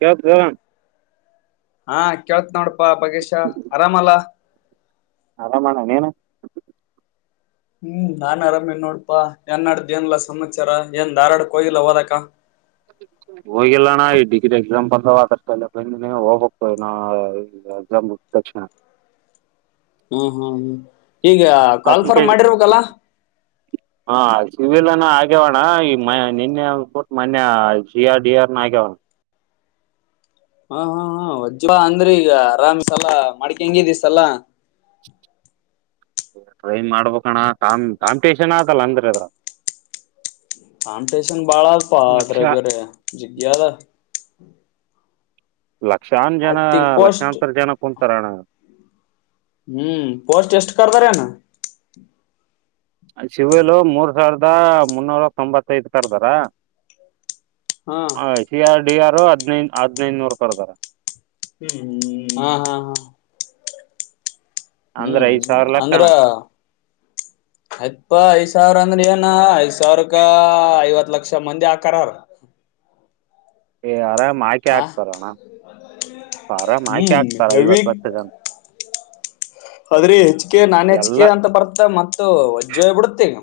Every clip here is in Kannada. ಕೇಳ್ತದ್ ಹೇಳಣ ಹಾ ಕೇಳ್ತ್ ನೋಡ್ ಪ್ಪಾ ಪಗೇಶ ಆರಾಮಲ ಬ ಆರಾಮಣ ನೀನು. ಹ್ಮ್ ನಾನ್ ಆರಾಮಿನ್ ನೋಡ್ಪಾ ಏನ್ಡತಿ ಏನ್ಲ್ ಸಮಾಚಾರ ಏನ್ ಧಾರವಾಡ್ ಕೋಯಿಲ್ಲ ಓದಕ್ಕ. ಹೋಗಿಲ್ಲಣ ಈ ಡಿಗ್ರಿ ಎಕ್ಸಾಮ್ ಬಂದವ್ ಅದ್ರ್ಸ್ಳೆ ಬಂದಿನಿ ಹೋಗಬೇಕು ಎಕ್ಸಾಮ್ ಮುಗಿದ್ ತಕ್ಷಣ. ಹ್ಮ್ ಹ್ಮ್ ಹ್ಮ್. ಈಗ ಕಾಲ್ಫಾರಂ ಅಪ್ಲಿಕೇಶನ್ ಮಾಡಿರ್ಬೇಕಲ್ಲ. ಸಿ ವಿ ಲ್ ನ ಆಗ್ಯವಣ ಈಗ ಮಯ್ ನಿನ್ನೆ ಅವ್ನ ಕೊಟ್ಟ ಮೊನ್ನೆ ಸಿ ಆರ್ ಡಿ ಆರ್ ನ ಆಗ್ಯವ್. ಹಾ ಹಾ ಹಾ ವಜ್ವಾ ಅಂದ್ರೆ ಈಗ ಆರಾಮಸಲ ಮಾಡಕಂಗೆದಿಸಲ್ಲ. ಟ್ರೈನ್ ಮಾಡ್ಬೇಕಣ್ಣ ಕಾಮ್ ಕಾಂಪ್ಟೇಷನ್ ಆತಲ್ಲ ಅಂದ್ರೆ ಅದ್ರಗ್ ಕಾಂಪ್ಟೇಶನ್ ಬಾಳ ಅದ್ಪ ಆದ್ರೆಗ್ ಬೇರೆ ಜಗ್ಯದ. [inaudible] ಲಕ್ಷಾಂನ್ ಜನ ಪೋಸ್ಟ್ ಲಕ್ಷಾಂತರ ಜನ ಕುಂತಾರಣ. ಹ್ಮ್ ಪೋಸ್ಟ್ ಎಷ್ಟ ಕರ್ದರೆನ. ಶಿ ವಿ ಲು ಮೂರ್ ಸಾವಿರದ ಮುನ್ನೂರ ತೊಂಬತ್ತೈದ ಕರ್ದಾರ. ಹಾ ಅಯ್ ಟಿ ಆರ್. ಟಿ ಯಾರು ಹದ್ನೈದ್ ಹದ್ನೈದ್ ನೂರು ಕರ್ದಾರ. ಹ್ಮ್ ಹ್ಮ್ ಹಾ ಹಾ ಹಾ ಅಂದ್ರೆ ಹ್ಮ್ ಐದ್ ಸಾವಿರ ಅಂದ್ರ ಲೆಕ್ಕಣ [unintelligible] ಅಪ್ಪ ಐದ್ ಸಾವಿರ ನೇನಾ ಐದ್ ಸಾವಿರಕ ಐವತ್ ಲಕ್ಷ ಮಂದಿ ಆಕಾರಾರ. ಆರಾಮ್ ಮೈಕೆ ಹಾಕ್ತಾರಣ [unintelligible] ಪಾರಮ್ ಆಕೆ ಹ್ಮ್ ಹಾಕ್ತಾರ ಹೆವಿ ಐವತ್ ಲಕ್ಷ ಜನ್ ಅದ್ರಿ ಹೆಚ್ ಕೆ ನಾನ್ ಹೆಚ್ ಎಲ್ಲ ಕೆ ಅಂತ ಬರ್ತ ಮತ್ತ ವಜ್ಜೋಗಿ ಬುಡ್ತ ಈಗ.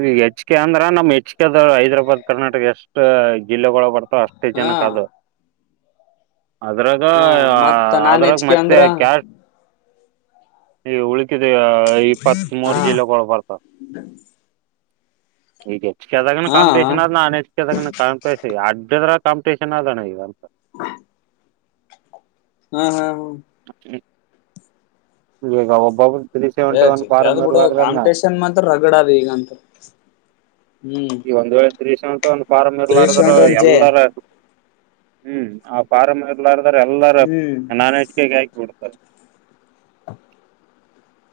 ರೀ ಹೆಚ್ಕೆ ಅಂದ್ರ ನಮ್ ಹೆಚ್ಕ್ ದು ಹೈದ್ರಾಬಾದ್ ಕರ್ನಾಟಕ ಎಷ್ಟ ಜಿಲ್ಲೆಗಳ ಬರತ್ ಟ ಅಷ್ಟ ಹಾ ಜನಕ್ಕ ಅದು. ಅದ್ರಾಗ ಹಾ ಮತ್ತ ನಾನ್ ಅದ್ರಾಗ್ ಹೆಚ್ಕೆ ಮತ್ತೆ ಅಂದ್ರ ಕ್ಯಾಶ್ [unintelligible] ಇವ್ ಉಲ್ ದುವು ಹ ಇಪ್ಪತ್ ಮೂರು ಹಾ ಜಿಲ್ಲೆಗಳು ಬರ್ತವ. [unintelligible] ಈಗೆ ಕೆದ ಹಾ ಕಂಪಿಟೇಷನ್ ಆದ ನಾನ್ ಹೆಚ್ಕೆದಗನ ಕಂಪಿಟೇಷನ್ ಯಡ್ ಕಾಂಪಿಟೇಷನ್ ಆದಣ ಈಗ ಅಂತ. [inaudible] ಹಾ ಹಾ ಹ್ಮ [unintelligible] ಈಗೀಗ ಒಬ್ಬಬರ್ ಏ ಜೆಗ್ಗ್ಯದ ಬುಡು ಕಾಂಪಿಟೇಷನ್ ಮಾತ್ರ ರಗಡ ಅದ ಈಗಂತು [unintelligible] ಹ್ಮ್ ಈ ಒಂದ್ ವೇಳೆ three seventy one form three ಇರ್ಲಾರದ್ರ ಸೆವೆಂಟಿ ಒನ್ ಜೆ ಎಲ್ಲರ್ ಹ್ಮ್ ಆ ಪರಮ್ ಇರ್ಲಾದ ರ ಎಲ್ಲರ ಹ್ಮ್ ನನ್ ಹೆಚ್ಕೆಗೆ ಆಕ್ಬಿಟ್ರ. [unintelligible]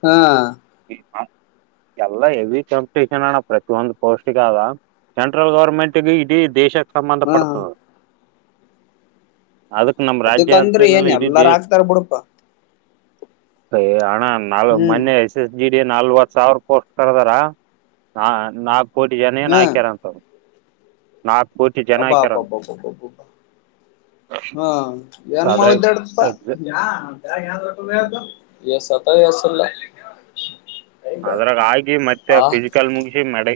ಹಾ [unintelligible] ಎಲ್ಲ ಎವಿ ಕಾಂಪಿಟಷನ್ ಅಣ್ಣ ಪ್ರತಿಯೊಂದು ಪೋಸ್ಟ್ಗೆ ಅದ ಸೆಂಟ್ರಲ್ ಗೌರ್ಮೆಂಟ್ಗ ಇಡೀ ದೇಶ ಹಾ ಸಂಬಂಧಪಡ್ತದ ಅದಕಂದ್ರೆ ಏನ್ ಎಲ್ಲಾರ ಆಕ್ತಾರ ಬುಡಪ [unintelligible] ಏ ಅಣ ನಾಲ್ ಹ್ಮ್ ಮನೆ ಇಸ್ ಜಿ ಡಿ ನಲ್ವಹತ್ಸಾವ್ರ ಪೋಸ್ಟ್ ಕರ್ದರ [unintelligible] ನಾ ನಾಕ್ ಕೋಟಿ ಜನ ಏನ್ ಹಾ ಹಾಕ್ಯಾರಂತ. ನಾಕ್ ಕೋಟಿ ಜನ ಅಬ್ಬಾ ಅಬ್ಬಾ ಆಕ್ಯರಂತ. ಅಬ್ಬಾ ಅಬ್ಬಾ ಅಬ್ಬಾ ಹಾ ಎಮ್ಮ್ದಾಡಪ್ಪ ಯಾ ಯಾ [unintelligible] ಎಸ್ ಏಸಿಲ್ಲ ಅದ್ರಾಗ ಆಗಿ ಮತ್ತೆ ಫಿಸಿಕಲ್ ಮುಗಿಸಿ ಮೆಡ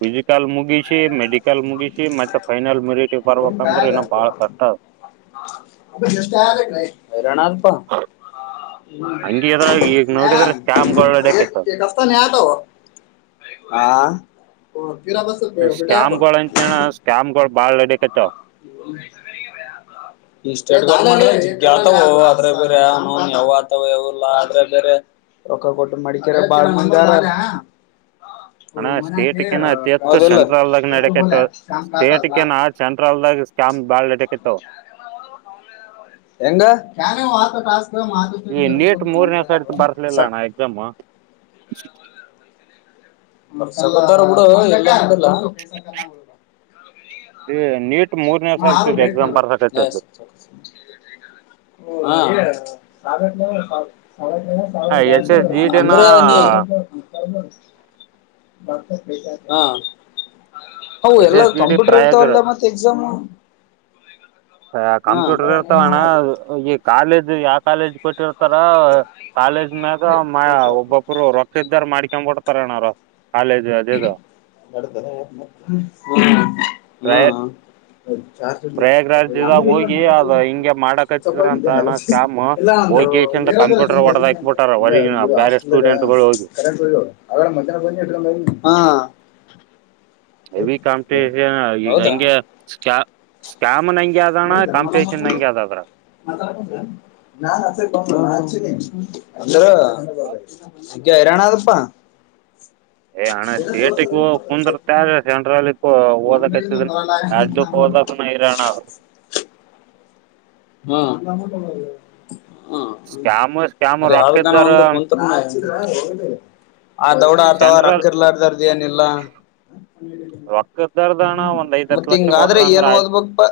ಫಿಸಿಕಲ್ ಮುಗಿಸಿ ಮೆಡಿಕಲ್ ಮುಗಿಸಿ ಮತ್ತೆ ಫೈನಲ್ ಮರಿಟಿ ಬರ್ಬೇಕಂದ್ರೆ ಇನ ಬಾಳ ಕಷ್ಟದ. [unintelligible] ಐರಣ ಆದ್ಪ. ಹಂಗಿದ್ರ ಈಗ ನೋಡಿದ್ರೆ ಸ್ಕ್ಯಾಮ್ಗಳು ನಡಕೈತದ [unintelligible] ಹಾ ಪೊ ಸ್ಕ್ಯಾಮ್ಗಳ ಅಂತ್ನ್ಯನ ಸ್ಕ್ಯಾಮ್ಗಳ್ ಬಾಳ್ ನಡೆ ಕತೆವ. ಓ ಅದ್ರಗ ಬೇರೆ ಅವ್ನೌನ್ ಯಾವಾಗ್ ಆತವ ಯವುಲ್ಲ ಆದ್ರೆ ಬೇರೆ ರೊಕ್ಕ ಕೊಟ್ಟು ಮಡಿಕ್ಯರ ಬಾಳ ಮಂದಿ ಆರ. ಅಣ ಸ್ಟೇಟ್ ಕಿನ ಅತಿ ಹೆಚ್ಚು ಹೌದಿಲ್ಲ ಸೆಂಟ್ರಲ್ದಾಗ ನಡೇಕೈತ ಸ್ಟೇಟ್ ಕಿನ ಸೆಂಟ್ರಲ್ದಾಗ ಸ್ಕ್ಯಾಮ್ ಬಾಳ್ ನಡೇಕತ್ತಾವ್. ಹೆಂಗ [unintelligible] ಈ ನೀಟ್ ಮೂರ್ನೆ ಸರ್ತಿ ಬರ್ಸ್ಲಿಲ್ಲಣ್ಣ ಎಕ್ಸಾಮು. [inaudible] ತರ ಬುಡು ಇಲ್ಲಂದಿಲ್ಲ [unintelligible] ಇ ನೀಟ್ ಮೂರನೇ [unintelligible] ಸರ್ತಿ ಎಕ್ಸಾಮ್ ಏ [unintelligible] ಬರ್ಸಕತ್ತದ್ದು ಹ ಸಾಗತ ಸಾ [unintelligible] ಎಸ್ ಎಸ್ ಜಿ ಡಿನ ಅಂದ್ರ ನೀ [unintelligible] ಹ ಅವು ಎಸ್ ಎಲ್ಲ ಎಸ್ ಜಿ ಡಿ ಕಂಪ್ಯೂಟರ್ ಪ್ರಾಯಗರ ಇರ್ತಾವಲ್ಲಾ ಮತ್ತ ಎಕ್ಸಾಮು ಹ ಕಂಪ್ಯೂಟರ್ ಇರ್ತಾವಣ್ಣ ಈ ಕಾಲೇಜ್ ಇ ಯಾ ಕಾಲೇಜ್ ಕೊಟ್ಟಿವ್ ತರ ಕಾಲೇಜ್ ಮ್ಯಾಗ ಮ ಒಬ್ಬೊಬ್ಬರು ರೋಕ್ಕಿದ್ದರ ಮಾಡ್ ಕ ಕೊಡ್ತಾರಣ ಅವ್ರು. ಕಾಲೇಜ್ ಅದೇದು [unintelligible] ಹ್ಮ್ ಹ ಪ್ರಯ ಹ ಪ್ರಯಾಗ್ರಾಜ್ದಾಗ ಹೋಗಿ ಅದ್ ಹಿಂಗೆ ಮಾಡಕತ್ತಿದ್ರ ಅಂತ ಅಣ್ಣ ಸ್ಕ್ಯಾಮ್ ಹೋಗಿಸಿಂದ ಕಂಪ್ಯೂಟರ್ ಒಡದ ಹಾಕ್ಬಿಟ್ಟಾರ ಹೊರಗಿನ ಬೇರೆ ಸ್ಟೂಡೆಂಟ್ಗಳು ಹೋಗಿ [unintelligible] ಹಾ ಎವಿ ಕಾಮ್ಟೇಷನ್ ಈಗ ಹಂಗೆ ಸ್ಕ್ಯಾ ಸ್ಕ್ಯಾಮ್ [inaudible] ಅಂದ್ರ [inaudible] ಗೆ ಐರಣ್ ಅದಪ ಏ ಅಣ್ಣ ಸ್ಟೇಟಗೋಗ್ ಕುಂದ್ರಿತ್ತಾ ಸೆಂಟ್ರಲ್ಕ್ ಕೊ ನಮ್ದು ಏನು ಓದಕ್ಕತ್ತಿದ್ರು ಬರಲ್ಲ ಎಡ್ಡಾಕು ನಾನು ಓದಕ್ಕೂ ಐರಣ ಆದ. ಹ ಹ [unintelligible] ಸ್ಕ್ಯಾಮ್ ಸ್ಕ್ಯಾಮ್ ಅದೆ ಯಾವ್ದಕನ ರೊಕ್ಕಿದ್ದಾರ ಒಂದ್ ಕುಂತ್ರುನೂ [unintelligible] ಆ ದೌಡ ಆಥವಾ ಸೆಂಟ್ರಲ್ ರೋಕ್ಕಿರ್ಲರ್ದರ್ದೆನ್ ಏನಿಲ್ಲ ರೊಕ್ಕದ್ದಾರದಣ ಒಂದ್ ಐದ್ [unintelligible] ಹತ್ತು ಮತ್ ಲಕ್ಷ ಹಿಂಗ್ ಆದ್ರೆ ಕೊಟ್ರ ಅಂದ್ರ ಏನು ಆಯ್ತು ಒದ್ಬೇಕಪ್ಪ [unintelligible]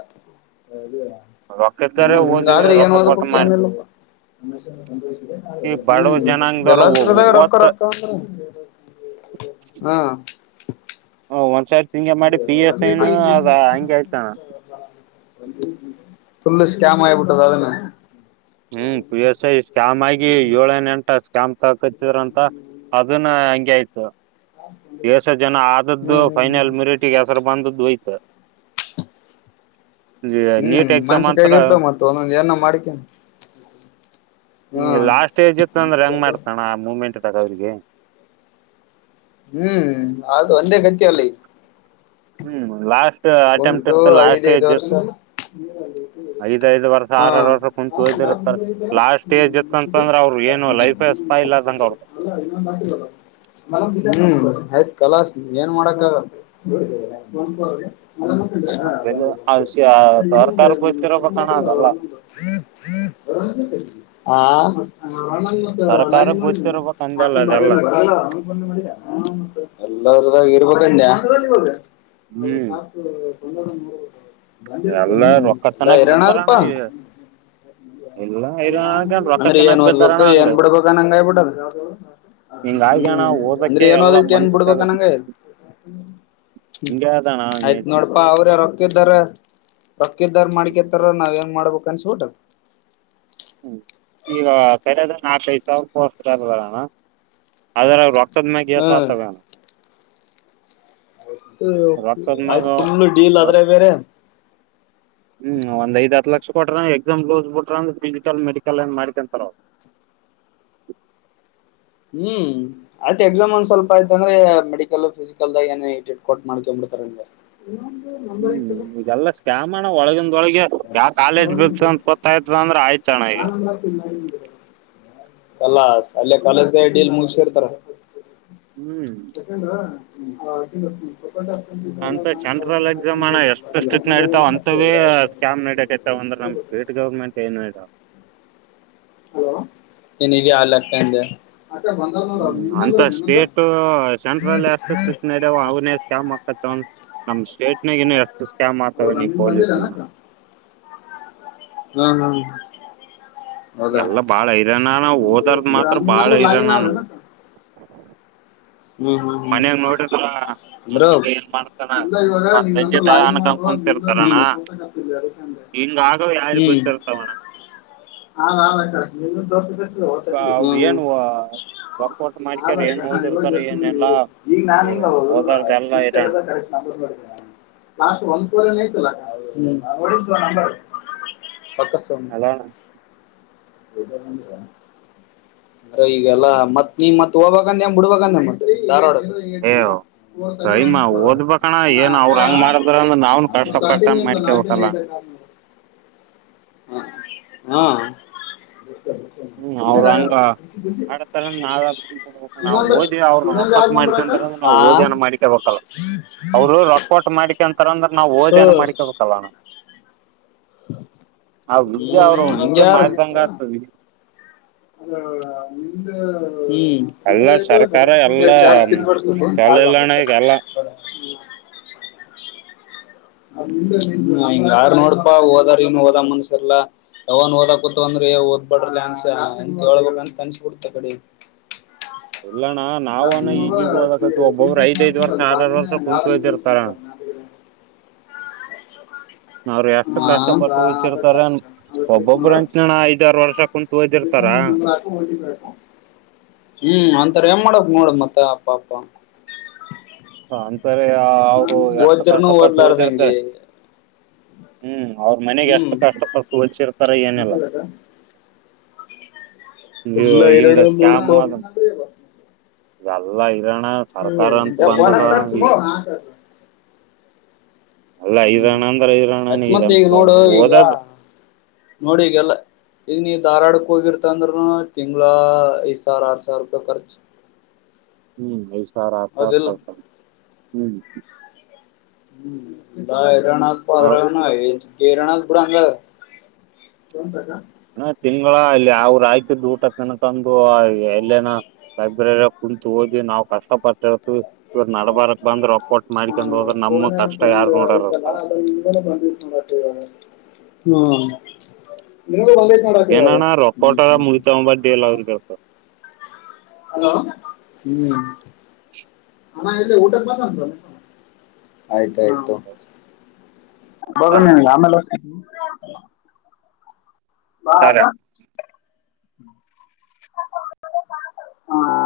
ರೊಕ್ಕ ಇದ್ದಾರೆ ಹ್ಮ್ ಓದಿ ಹಿಂಗಾದ್ರೆ ಏನು ರೊಕ್ಕ ಕೊಟ್ಟ ಓದ್ಬೇಕು ಮಾಡಿ ಏನಿಲ್ಲಪ್ಪ ಈ [unintelligible] ಬಡವ ಹ್ಮ್ ಜನಾಂಗದವ್ರ ಜಲಾಶರದಾಗ ರೊಕ್ಕ ಓದ್ತ ರೊಕ್ಕ ಅಂದ್ರ [unintelligible] ಹಾ ಹ ಒನ್ ಸ ಹಿಂಗೆ ಮಾಡಿ ಪಿ ಎಸ್ ಐ ನೂ ಅದ ಅಂಗೆ ಆಯ್ತು ಅಣ. ಫುಲ್ಲು ಸ್ಕ್ಯಾಮ್ ಐಗ್ಗ್ಬಿಟ್ಟದ ಅದುನು. ಹ್ಮ್ ಪಿ ಎಸ್ ಐ. ಸ್ಕ್ಯಾಮಾಗಿ ಯೋಳೆನ್ ಎಂಟಾ ಕ್ಯಾಂಪ್ ಹಾಕ್ಕತ್ತಿದ್ರಂತ ಅದುನು ಹಂಗೆ ಆಯ್ತು. ದೇಶ ಜನ ಹ್ಮ್ ಆದದ್ದು ಹ್ಮ್ ಫೈನಲ್ ಮಿರಿಟಿಗೆ ಎ ತರ ಬಂದುದ್ ಒಯ್ತು. ಹ್ಮ್ ಮನ್ಸಿಕ್ಕಾಗಿರ್ತವ ಮತ್ತ ಒಂದೊಂದ್ ಏನನ ಮಾಡಿಕೆಂಡ್ [unintelligible] ಹ್ಮ ಲಾಸ್ಟೇಜ್ ಇತ್ತಂದ್ರ ಹೆಂಗ್ ಮಾಡ್ತಾನ ಆ ಮೂಮೆಂಟ್ದಗ ಅವ್ರಿಗೆ. ಹ್ಮ್ ಅದು ಒಂದೇ ಗತ್ತಿಯಲ್ಲ ಈಗ ಹ್ಮ್ ಲಾಸ್ಟ್ ಅಟೆಂಪ್ಟ್ ಒಂತು ಇತ್ತು ಲಾಸ್ಟ್ ಐದೈದು ಏಜ್ ವರ್ಷ ಇತ್ತು [unintelligible] ಐದ್ ಐದ್ ವರ್ಷ ಹ ಆರ ಆರ್ ವರ್ಷ ಕುಂತು ಓದಿರ್ತಾರ ಲಾಸ್ಟ್ ಏಜ್ ಇತ್ತ ಅಂತಂದ್ರ ಅವ್ರ ಏನು ಲೈಫ್ ಸ್ಪಾಯಿಲ್ ಆದಂಗ ಅವ್ರ [unintelligible] ಹ್ಮ ಆಯ್ತ್ ಕಲಾಸ್ ಏನ್ ಮಾಡಕ್ಕಾಗದ [unintelligible] [unintelligible] ಸರ್ಕಾರಕ್ಕೆ ಗೊತ್ತಿರಬೇಕಣ ಅದೆಲ್ಲ ಹಾ [unintelligible] [unintelligible] ಸರ್ಕಾರ ಗೊತ್ತಿರ್ಬೇಕ್ ಅಂದಲ್ಲ ಅದೆಲ್ಲ ಎಲ್ಲರದಗ ಇರ್ಬೆಕ್ ಅಂಗಡ್ಯ ಹ್ಮ್ [unintelligible] [unintelligible] ಎಲ್ಲಾ ರೊಕ್ಕ ಎಲ್ಲ ತನಕ್ ಐರಣದಪ ಬಿದ್ದಾರಣ [unintelligible] ಎಲ್ಲಾ ಇರಕನ್ ರೊಕ್ಕ ಅಂದ್ರೆ ಏನ್ ತಿನ್ನಕ್ ಬಿದ್ದಾರಣ ಓದ್ಬೇಕು ಹಂಗ ಏನ್ ಬಿಡ್ಬೇಕನ್ಂಗಯ್ಬಿಟ್ಟದ [unintelligible] ಹಿಂಗಾಗಿ ಅಣ್ಣ ಹ್ಮ ಅಂದ್ರೆ ಓದಕ್ಕೆ ಏನ್ ಎಲ್ಲಾ ಓದ್ಬೇಕ ಏನ್ ಮನ್ಸ ಬಿಡ್ಬೇಕ್ ಅನಂಗಾಗ್ಯದ ಹಂಗೆ ಅದಣ [unintelligible] ಆಯ್ತು ನಿಯತಿ ನೋಡಪಾ ಅವ್ರೆ ರೋಕ್ಕಿದ್ದೋರು. ರೊಕ್ಕಿದ್ದೋರ್ ಮಾಡ್ಕೇತರ ನಾವ ಏನ್ ಮಾಡ್ಬೇಕ ಅನ್ಸಬುಟ್ಟದ. ಹ್ಮ್ ಈಗ ಕರದ ನಾಕ್ ಐದ್ ಸಾವಿರ ಪೋಸ್ಟ್ ಕರ್ದರಣ [unintelligible] ಅದ್ರರೊ ಕದ ಮ್ಯಾಗ ಎಸ್ ಆತವೆನಣ. [unintelligible] ಹ ರೊಕ್ಕದ ಮ್ಯಾಗ ಆಯ್ತ್ ಫುಲ್ ಡೀಲ್ ಅದ್ರಗ ಬೇರೆ. ಹ್ಮ್ ಒಂದ್ ಐದ್ ಹತ್ ಲಕ್ಷ ಕೊಟ್ರ ಎಕ್ಸಾಮ್ ಕ್ಲೋಸ್ ಬಿಟ್ರ ಅಂದ್ರ ಫಿಸಿಕಲ್ ಮೆಡಿಕಲ್ ಏನ್ ಮಾಡಿಕಂತರ ಅವ್ರು. ಹ್ಮ್ ಆಯ್ತ ಎಕ್ಸಾಮ್ ಒಂದ್ ಸ್ವಲ್ಪ ಆಯ್ತ ಅಂದ್ರೆ ಮೆಡಿಕಲ್ ಫಿಸಿಕಲ್ದಾಗ ಏನ ಈಟ್ ಇಟ್ ಕೊಟ್ಟು ಮಾಡ್ಕೊಬಿಡ್ತರ ಹಂಗೆ. ಇನ್ನೊಂದು ನಂಬರ್ ಹ್ಮ್ ಇತ್ತಲ್ಲ ಈಗೆಲ್ಲ ಸ್ಕ್ಯಾಮ್ ಅಣ ಒಳಗಿಂದೊಳಗೆ. ಯಾ ಕಾಲೇಜ್ ಫಿಕ್ಸ್ ಅಂತ್ ಗೊತ್ತಾಯ್ತದ ಅಂದ್ರೆ ಆಯ್ತ್. [unintelligible] ಕಲಾಸ್ ಅಲ್ಲೇ ಕಾಲಜ್ದ ಡೀಲ್ ಮುಗಸಿರ್ತಾರ. ಹ್ಮ್ [unintelligible] [unintelligible] ಅಂತ ಸೆಂಟ್ರಲ್ ಎಕ್ಸಾಮ್ ಅಣ್ಣ ಎಷ್ಟು ಸ್ಟ್ರಿಕ್ಟ್ ನಡತಾವ ಅಂತವೇ ಸ್ಕಾಮ್ನಡಕ್ತವ ಅಂದ್ರ ನಮ್ ಸ್ಟೇಟ್ ಗೌರ್ಮೆಂಟ್ ಏನು ಇದ್. ಹಲೋ ಎನಿಗೆ ಹಾಲಕ್ಕಂಡ. ಹ್ಮ್ ಅಂತ ಸ್ಟೇಟು ಸೆಂಟ್ರಲ್ ಎಷ್ಟತ ನಡವೆ ಅವನ ಸ್ಕ್ಯಾಮ್ಕ್ಕತ್ತವ ನಮ್ ಸ್ಟೇಟ್ ನಗ ಇನ್ನು. ಎಷ್ಟು ಸ್ಕ್ಯಾಮ್ ಅವ ಆಗ್ತವೆ ನೀ ನನ್ ಪೊಲೀಸ್ ಬಂದಿಲ್ಲೆನಕ ಹ ಹ. ಎಲ್ಲ ಬಾಳ ಐರಾನ ನಾ ಓದಾರದ ಮಾತ್ರ ನಿನ್ ಬಾಳ ನಂಬರ್ ಲಾಗಿನ್ ಐರಣನ್. ಆದೇನ ಅಕ್ಕ. ಹ್ಮ್ ಹ್ಮ್ ಹ್ಮ್ ಮನ್ಯಾಗ ನೋಡಿದ್ರ ನ ಅಂದ್ರ ಏನ್ ಮಾಡ್ತಾನ ಇಲ್ಲ ಇವಾಗ ಮತ್ ನಿನ್ ಸಂಜೆ ನಂಬರ್ ಲಾಗಿನ್ ತನ್ಕಂ ಮಾಡ್ಕೊ ನಿಂದ ಕುಂತಿರ್ತಾರಣ್ಣ ನಂಬರ್ ತೋರ್ಸಕತ್ತಿಲ್ಲ ಅದಕ್ಕೆ ಅಂದೆ. ಹಿಂಗಾಗ ಯಾರಿ ಗೊತ್ತಿರ್ತಾವಣ್ಣ. ಹಾ ನಾ ಲಕ್ಷಿ ಇ ದೋಸ. ಸ್ ಹ್ಮ್ ಅವ್ರ ಏನ್ ಹ್ಮ್ ರೊಕ್ಕೊಟ್ಟು ಮಾಡ್ಕ್ಯಾರ ಏನ್ ಓದಿರ್ತಾರ ಏನೆಲ್ಲಾ [unintelligible] ಈಗ ನಾನ ಹಂಗ ಓದಾರ್ದ ಎಲ್ಲ ಗಪ್ ಇರೋಣ ಕರೆಕ್ಟ್ ನಂಬರ್ ಮಾಡಿದ್ದೇನೆ ಲಾಸ್ಟ್ ಒನ್ ಫೋರ್. [unintelligible] ಸಾಕ ಸ. ಅದಣ ಮ ಈಗಲ್ಲ ಮತ್ತ್ ನೀವ್ ಮತ್ ಹೋಗಬೇಗಂದೆ ಬಿಡ್ಬಾಗಂದೆ ಮತ್ತೆ ಧಾರವಾಡ. ರ ಏ ಜೀರೋ ಫೋರ್ ಸೆವೆನ್ ಕೈಮ ಒನ್ ಫೋರ್ ಓದ್ಬೇಕಣ ಅಣ್ಣ ಏನ್ ಅವ್ರ ಹಂಗ್ ಮಾಡಿದ್ರ ಅಂದ್ರ ನಾವ್ನ್ ಅಕ್ಕ ಸ್ಟಾರ್ಟಿಂಗ್ ಕಷ್ಟಪಟ್ಟನ್ ನಿಂದು ನಾಕ ಮಾಡ್ಕೇಬೇಕಲ್ಲ ಐದು. ಹ. ಹ್ಮ್ ಅವ್ರ ಹಂಗ ಆಡತಾರಾವ [unintelligible] ನಾವ್ ಇನ್ನೊಂದು ಓದಿ ಅವರು ಇನ್ನೊಂದು ರೊಕ್ಕಾಟ್ಟ ಯಾವ್ದ್ ನಂಬರ್ ಆಯ್ತಾ ಮಾಡ್ಕಂತಾರಂದ್ರ ಆ ನಾವ್ ಓದಿನ ಮಾಡ್ಕಬೇಕಲ್ಲ ಅವ್ರು ರೊಕ್ಕಟ್ ಮಾಡ್ಕಂತಾರಂದ್ರ. ನಾವು ಓದನ ಮಾಡ್ಕೊಬೇಕಲ್ಲಣ. ಹ ವಿದ್ಯೆ ಅವರು ಹ್ಮ್ ಹಂಗೆ ವಿದ್ಯೆ ಮಾಡಾದಂಗಾತದಿ. ಅ ನಿಮ್ದ. ಎಲ್ಲಾ [unintelligible] ಸರ್ಕಾರ ಹ್ಮ್ ಎಲ್ಲಾ ಚಾರ್ಜ ಕಿತ್ಕೊಡ್ತೀನಿ ಚಲ ಆಗ್ಲೋ ಇಲ್ಲಣ್ಣ ಅಂಡರಡ್ ಈಗ ಪರ್ಸೆಂಟ್. ಎಲ್ಲ ಹ ಹಿಂಗ ಯಾರ ನೋಡಪಾ ಓದಾರ ಇನ್ ಓದ ಮನ್ಸರ್ಲ್ಲಾ ಯಾವನ್ ಓದ ಕುೂತವ ಅಂದ್ರೆ ಓದ್ಬಡ್ರಿ ಅನ್ಸ ಎಂತ ಹೇಳ್ಬೇಕಂತ ಅನ್ಸಬಿಡ್ತ ಕಡೆ ಇಲ್ಲಣ್ಣ ನಾವನ ಈಗಿಗ್ ಒಡಕತಿವ್ ಒಬ್ಬೊರ ರಿಫ್ರೆಶ್ ಐದೈದ್ ಮಾಡ್ಕೊಂಡ ವರ್ಷ ಅಲ್ಲಿ ಆರಾರ್ ಬಾಜುನೇ ವರ್ಷ ಯಾಡ್ ಅಂತ ಇರುತ್ ಕುಂತೋದಿರ್ತಾರ. ನೋಡ ಅವರು ಎಷ್ಟು ಹಾ ಕಷ್ಟಪಟ್ಟು ಅದ ಒದಿಸರ್ತಾರ ಏನ್ ಕ್ಲಿಕ್ ಒಬ್ಬೊಬ್ಬ್ರ ಮಾಡು ಅಂಚನಣ ಐದಾರು ವರ್ಷ ಕುಂತು ಕ್ಲಿಕ್ ಹೋದಿರ್ತಾರ. ಮಾಡಿ ನಿನ್ ನಂಬರ್ ಹಾಕು ಓ ಟಿ ಪಿ ಹಾಕು ಹ್ಮ್ ಅಂತರ ಏನ್ ಮಾಡಕ್ ನೋಡ ಮತ್ತ ಅಪ್ಪ ಅಪ್ಪ. ಹಾ ತಾರೆ ಅವ್ರು ಎಷ್ಟು ಕಷ್ಟ ಓದ್ರನು ಪಟ್ಟು ಓತಿರ್ತಾರೆ ಓದ್ಲಾರ್ದಂಗೆ ಹ್ಮ್. ಅವ್ರ ಮನೆಗೆ ಎಷ್ಟು ಹ್ಮ್ ಕಷ್ಟಪಟ್ಟ ಓದ್ಸಿರ್ ಸರ ಏನೆಲ್ಲ. ಇಲ್ಲ ಹಿಂಗ ಎರಡು ಮೂರುಪ. ಸ್ಕ್ಯಾಮ್ ಅದ ಎಲ್ಲಾ ಈ. ಹರಿಯಾಣ ಸರ್ಕಾರ. ಏ ಬಂದದ ಈ ಫೋನ್ಂತಚಪೊ. ಎಲ್ಲ ಹ್ಮ್ ಐರಣ ಅಂದ್ರ ಐರಣ ಅಕ್ ಮತ್ ಈಗ ಈಗಂತ್ರ ನೋಡು ಈಗ ಓದದ್ ನೋಡಿಗೆಲ್ಲ. ಈಂಗ ನೀ ಧಾರವಾಡ ಕ ಹೋಗಿರ್ತ ಅಂದ್ರನು ತಿಂಗ್ಗಳ ಐದ್ ಸಾವಿರ ಆರ್ ಸಾವಿರ ರೂಪಾಯಿ ಖರ್ಚು. ಹ್ಮ್ ಅ ಸರ ಹೌದಿಲ್ಲ [unintelligible] ಹ್ಮ್ ಹ್ಮ ಹ್ಮ್ ಬ ಐರಣಪ ಅವ ಐರಣ [unintelligible] ಕೇರನಾದ ಬುಡ ಅಂಗೆ. ಅ ತಿಂಗಳ ಇಲ್ಲಿ ಅವ್ರರು ಆಕಿದ್ದ ಊಟ ತಿನಕಂದು ಎಲ್ಲೇನ ಲೈಬ್ರರಿಯಾಗ ಕುಂತು ಓದಿ ನಾವ್ ಕಷ್ಟ ಪಟ್ಟ ಓದ್ತೀವಿ ಇವರು ನಡಬಾರಕ್ ಬಂದ್ರೊ [unintelligible] [unintelligible] ನೋಡಾರ ಹ್ಮ ನಿನಗೂ ಬಂದೈತ್ ನೋಡಕ ಇವಾಗ. ಏನಾನ ಹ್ಮ್ ರೊಕ್ಕೋಟರ ಹ್ಮ್ ಹ್ಮ್ ಮುಳತವ ಬಡ್ಡಿ ಇಲ್ಲ ಅವರಿಗೆ. ಹಲೋ ಹ್ಮ್. [inaudible] ಹ ಎ ಊಟಕ ಮಾತನ್ ತ ಆಯ್ತಾಯ್ತು ಅವ್ರಿಗೆ ಬಗಣನಿಲ್ಲ ಆಮೇಲೆ ಹಚ್ತತಿನಿ. [unintelligible] ಹಾ ಅತ. ಹ್ಮ